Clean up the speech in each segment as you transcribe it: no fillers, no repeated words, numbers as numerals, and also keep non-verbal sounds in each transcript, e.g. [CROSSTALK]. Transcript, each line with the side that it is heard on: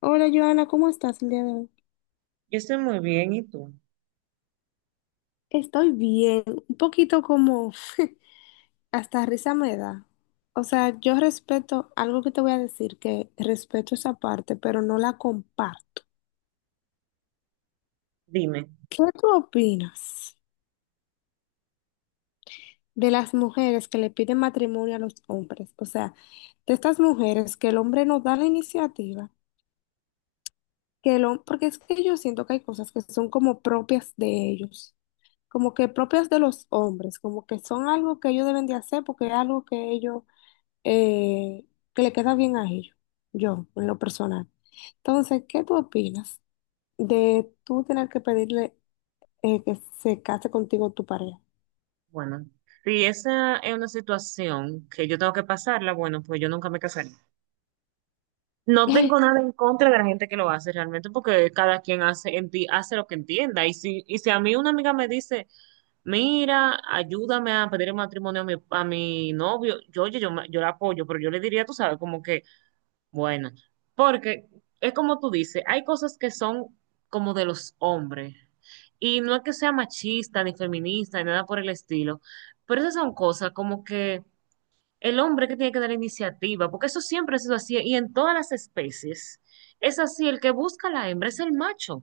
left: Hola Joana, ¿cómo estás el día de hoy?
right: Yo estoy muy bien, ¿y tú?
left: Estoy bien, un poquito como [LAUGHS] hasta risa me da. O sea, yo respeto algo que te voy a decir, que respeto esa parte, pero no la comparto.
right: Dime.
left: ¿Qué tú opinas de las mujeres que le piden matrimonio a los hombres? O sea, de estas mujeres que el hombre no da la iniciativa, porque es que yo siento que hay cosas que son como propias de ellos, como que propias de los hombres, como que son algo que ellos deben de hacer porque es algo que ellos, eh, que le queda bien a ellos, yo, en lo personal. Entonces, ¿qué tú opinas de tú tener que pedirle que se case contigo tu pareja?
right: Bueno, si esa es una situación que yo tengo que pasarla, bueno, pues yo nunca me casaré. No tengo nada en contra de la gente que lo hace realmente, porque cada quien hace, hace lo que entienda. Y si a mí una amiga me dice, mira, ayúdame a pedir el matrimonio a mi novio, yo, oye, yo la apoyo, pero yo le diría, tú sabes, como que bueno, porque es como tú dices, hay cosas que son como de los hombres. Y no es que sea machista ni feminista ni nada por el estilo, pero esas son cosas como que el hombre que tiene que dar la iniciativa, porque eso siempre ha sido así y en todas las especies es así, el que busca a la hembra es el macho.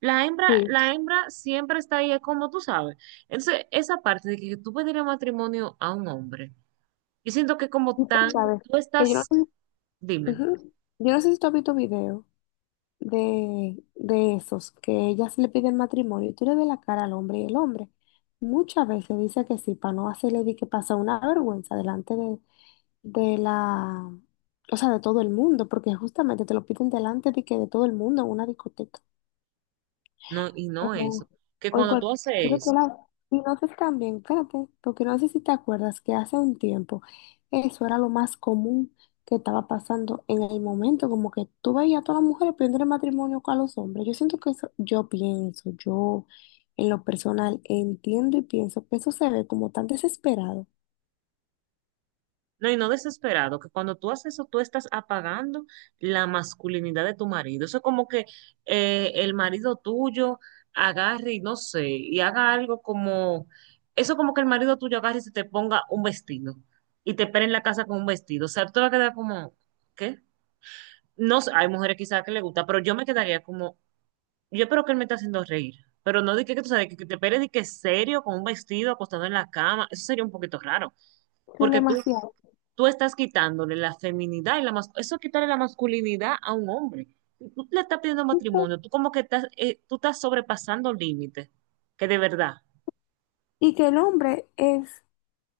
right: La hembra,
left: Sí,
right: la hembra siempre está ahí, es como tú sabes. Entonces, esa parte de que tú pedirle matrimonio a un hombre, yo siento que
left: y
right: como tan,
left: tú sabes
right: tú
left: que yo
right: estás,
left: no.
right: dime.
left: Ujú. Yo no sé si tú has visto videos de esos que ellas le piden matrimonio y tú le ves la cara al hombre y el hombre muchas veces dice que sí para no hacerle di que pasa una vergüenza delante de la, o sea, de todo el mundo, porque justamente te lo piden delante de que de todo el mundo en una discoteca
right: No, y no eso,
left: o,
right: que
left: o en
right: cuando tú
left: cualquier otro
right: haces eso,
left: lado. Y no sé si también, espérate, porque no sé si te acuerdas que hace un tiempo eso era lo más común que estaba pasando en el momento, como que tú veías a todas las mujeres pidiendo matrimonio con los hombres. Yo siento que eso, yo pienso, yo en lo personal entiendo y pienso que eso se ve como tan desesperado,
right: no, y no desesperado, que cuando tú haces eso, tú estás apagando la masculinidad de tu marido. Eso es como que el marido tuyo agarre y no sé, y haga algo como, eso como que el marido tuyo agarre y se te ponga un vestido y te espere en la casa con un vestido. O sea, tú te vas a quedar como, ¿qué? No sé, hay mujeres quizás que le gusta, pero yo me quedaría como, yo espero que él me esté haciendo reír, pero no de que tú sabes, que te esperes de que serio, con un vestido acostado en la cama, eso sería un poquito raro,
left: son
right: porque tú,
left: demasiado.
right: tú estás quitándole la feminidad y la eso es quitarle la masculinidad a un hombre. Y tú le estás pidiendo
left: Y que
right: matrimonio, tú como que estás, tú estás sobrepasando límites, que de verdad,
left: y que el hombre es.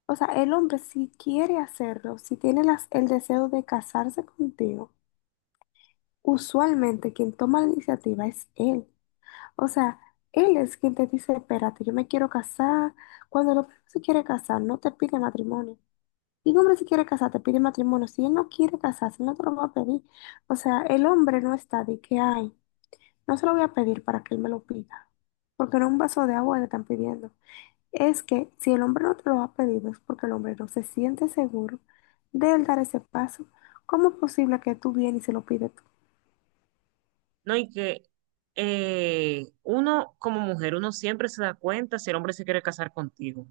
left: O sea, el hombre si quiere hacerlo, si tiene el deseo de casarse contigo, usualmente quien toma la iniciativa es él. O sea, él es quien te dice, espérate, yo me quiero casar. Cuando el hombre se quiere casar, no te pide matrimonio. Y un hombre si quiere casar, te pide matrimonio. Si él no quiere casarse, no te lo va a pedir. O sea, el hombre no está de que hay. No se lo voy a pedir para que él me lo pida. Porque no un vaso de agua le están pidiendo, es que si el hombre no te lo ha pedido es porque el hombre no se siente seguro de él dar ese paso. ¿Cómo es posible que tú vienes y se lo pides tú?
right: ¿no? Y que uno como mujer, uno siempre se da cuenta si el hombre se quiere casar contigo,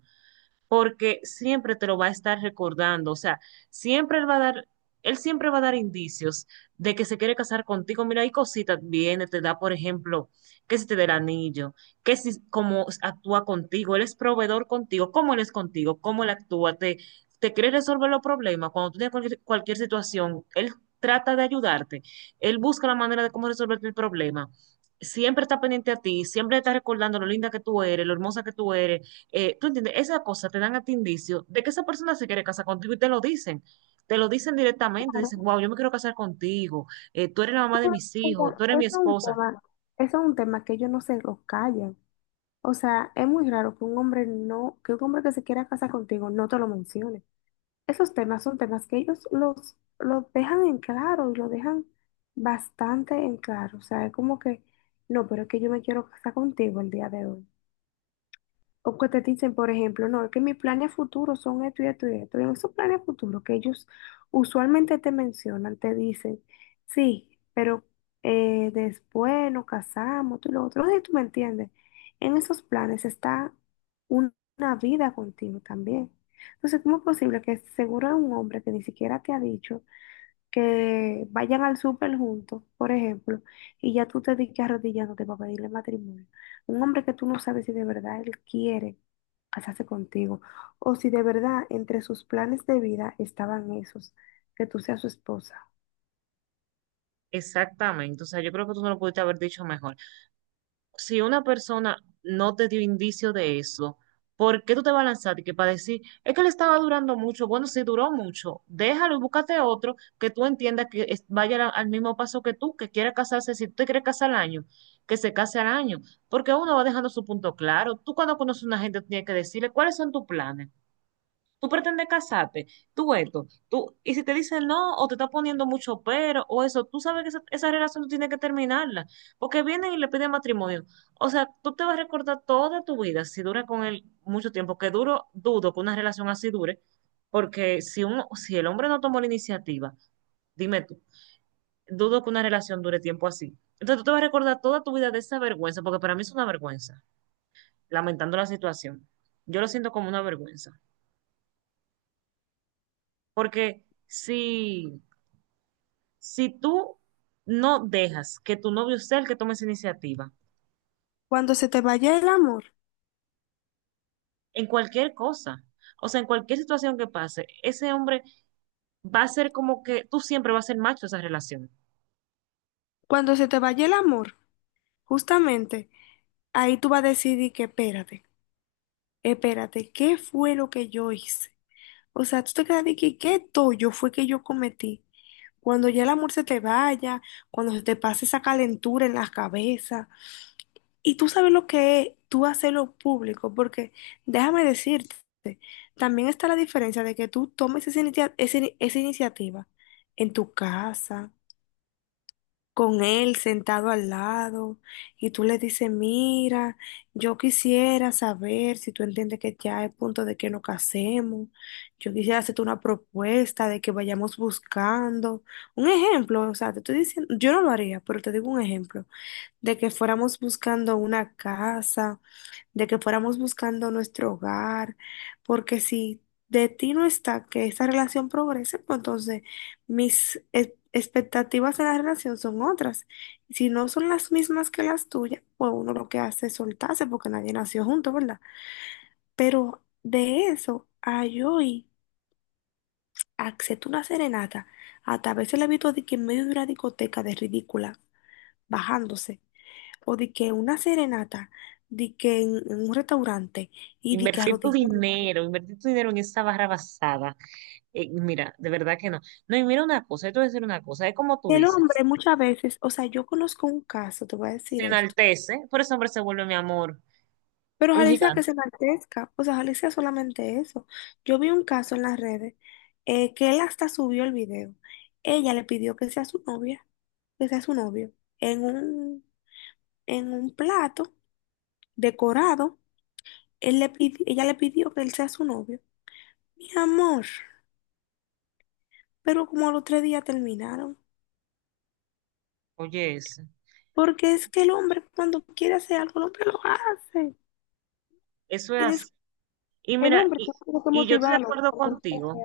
right: porque siempre te lo va a estar recordando, o sea, siempre él va a dar, él siempre va a dar indicios de que se quiere casar contigo. Mira, hay cositas, viene, te da, por ejemplo, que si te da el anillo, que si cómo actúa contigo, él es proveedor contigo, cómo él es contigo, cómo él actúa, te quiere resolver los problemas, cuando tú tienes cualquier situación, él trata de ayudarte, él busca la manera de cómo resolverte el problema. Siempre está pendiente a ti, siempre está recordando lo linda que tú eres, lo hermosa que tú eres. ¿Tú entiendes? Esa cosa te dan a ti indicio de que esa persona se quiere casar contigo y te lo dicen. Te lo dicen directamente,
left: Claro,
right: dicen, wow, yo me quiero casar contigo, tú eres la mamá de
left: pero
right: mis hijos, tú eres mi
left: eso es un
right: esposa.
left: tema, eso es un tema que ellos no se lo callan. O sea, es muy raro que un hombre no, que un hombre que se quiera casar contigo no te lo mencione. Esos temas son temas que ellos los dejan en claro y lo dejan bastante en claro. O sea, es como que, no, pero es que yo me quiero casar contigo el día de hoy. O que te dicen, por ejemplo, no, es que mis planes futuros son esto y esto y esto. Y en esos planes futuros que ellos usualmente te mencionan, te dicen, sí, pero después nos casamos, tú y lo otro. No sé si tú me entiendes. En esos planes está una vida contigo también. Entonces, ¿cómo es posible que seguro es un hombre que ni siquiera te ha dicho que vayan al súper juntos, por ejemplo, y ya tú te digas arrodillándote para pedirle matrimonio? Un hombre que tú no sabes si de verdad él quiere hacerse contigo, o si de verdad entre sus planes de vida estaban esos, que tú seas su esposa.
right: Exactamente, o sea, yo creo que tú no lo pudiste haber dicho mejor. Si una persona no te dio indicio de eso, ¿por qué tú te vas a lanzar? Y que para decir, es que le estaba durando mucho, bueno, si duró mucho, déjalo y búscate otro que tú entiendas que vaya al mismo paso que tú, que quiera casarse, si tú te quieres casar al año, que se case al año, porque uno va dejando su punto claro. Tú cuando conoces a una gente tú tienes que decirle, ¿cuáles son tus planes? Tú pretendes casarte, tú esto, tú, y si te dicen no, o te está poniendo mucho pero, o eso, tú sabes que esa relación tú tienes que terminarla, porque vienen y le piden matrimonio. O sea, tú te vas a recordar toda tu vida, si dura con él mucho tiempo, que duro, dudo que una relación así dure, porque si el hombre no tomó la iniciativa, dime tú, dudo que una relación dure tiempo así. Entonces tú te vas a recordar toda tu vida de esa vergüenza, porque para mí es una vergüenza, lamentando la situación. Yo lo siento como una vergüenza, porque si tú no dejas que tu novio sea el que tome esa iniciativa,
left: Cuando se te vaya el amor,
right: en cualquier cosa, o sea, en cualquier situación que pase, ese hombre va a ser como que tú siempre vas a ser macho de esa relación.
left: cuando se te vaya el amor, justamente ahí tú vas a decidir que espérate, espérate, ¿qué fue lo que yo hice? O sea, tú te quedas de que qué yo fue que yo cometí. Cuando ya el amor se te vaya, cuando se te pase esa calentura en la cabeza, y tú sabes lo que es tú hacerlo público, porque déjame decirte, también está la diferencia de que tú tomes esa, esa iniciativa en tu casa, con él sentado al lado, y tú le dices, mira, yo quisiera saber si tú entiendes que ya es punto de que nos casemos, yo quisiera hacerte una propuesta de que vayamos buscando. Un ejemplo, o sea, te estoy diciendo, yo no lo haría, pero te digo un ejemplo, de que fuéramos buscando una casa, de que fuéramos buscando nuestro hogar, porque si de ti no está que esa relación progrese, pues entonces mis expectativas de la relación son otras. Y si no son las mismas que las tuyas, pues uno lo que hace es soltarse porque nadie nació junto, ¿verdad? Pero de eso a yo ir a hacerte una serenata, hasta a veces la he visto de que en medio de una discoteca de ridícula, bajándose, o de que una serenata, de que en un restaurante y de que arrodillada.
right: Invertir tu dinero en esa barra basada. Mira, de verdad que no. No, y mira una cosa, yo te voy a decir una cosa, es como tú
left: El
right: dices,
left: hombre muchas veces, o sea, yo conozco un caso, te voy a decir
right: se
left: esto,
right: enaltece, por ese hombre se vuelve mi amor,
left: pero
right: un
left: ojalá y sea que se
right: gigante.
left: enaltezca, o sea, ojalá y sea solamente eso. Yo vi un caso en las redes, que él hasta subió el video. Ella le pidió que sea su novia, que sea su novio, en un, en un, plato decorado, Ella le pidió que él sea su novio. Mi amor, pero como a los 3 días terminaron,
right: Oye, ese,
left: porque es que el hombre cuando quiere hacer algo, el hombre lo hace.
right: eso es así. Y
left: El
right: mira,
left: hombre
right: y,
left: tiene que
right: y yo estoy de
left: motivarlo
right: acuerdo contigo.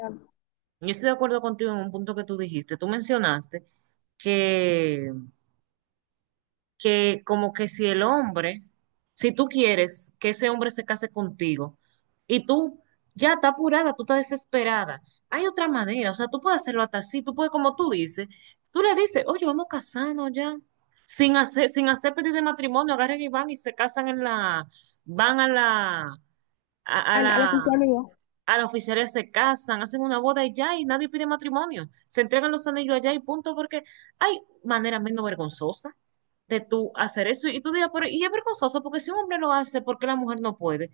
right: Yo estoy de acuerdo contigo en un punto que tú dijiste. Tú mencionaste que, que como que si el hombre, si tú quieres que ese hombre se case contigo y tú ya estás apurada, tú estás desesperada, hay otra manera, o sea, tú puedes hacerlo hasta así, tú puedes, como tú dices, tú le dices, oye, vamos a casarnos ya, sin hacer pedir de matrimonio, agarran y van y se casan en la, van a a
left: a la
right: la
left: oficialidad.
right: a los oficiales se casan, hacen una boda y ya, y nadie pide matrimonio. Se entregan los anillos allá y punto, porque hay manera menos vergonzosa de tú hacer eso. Y tú dirás, pero y es vergonzoso, porque si un hombre lo hace, ¿por qué la mujer no puede?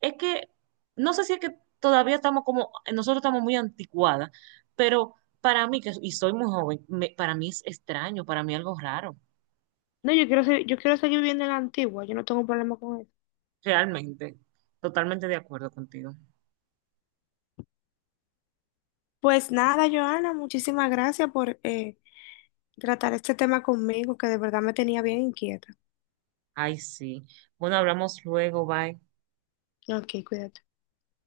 right: Es que, no sé si es que todavía estamos como, nosotros estamos muy anticuadas, pero para mí, que, y soy muy joven, para mí es extraño, para mí algo raro,
left: No, yo quiero seguir viviendo en la antigua, yo no tengo problema con eso.
right: realmente. Totalmente de acuerdo contigo.
left: Pues nada, Joana, muchísimas gracias por tratar este tema conmigo, que de verdad me tenía bien inquieta.
right: Ay, sí. Bueno, hablamos luego, bye.
left: Ok, cuídate.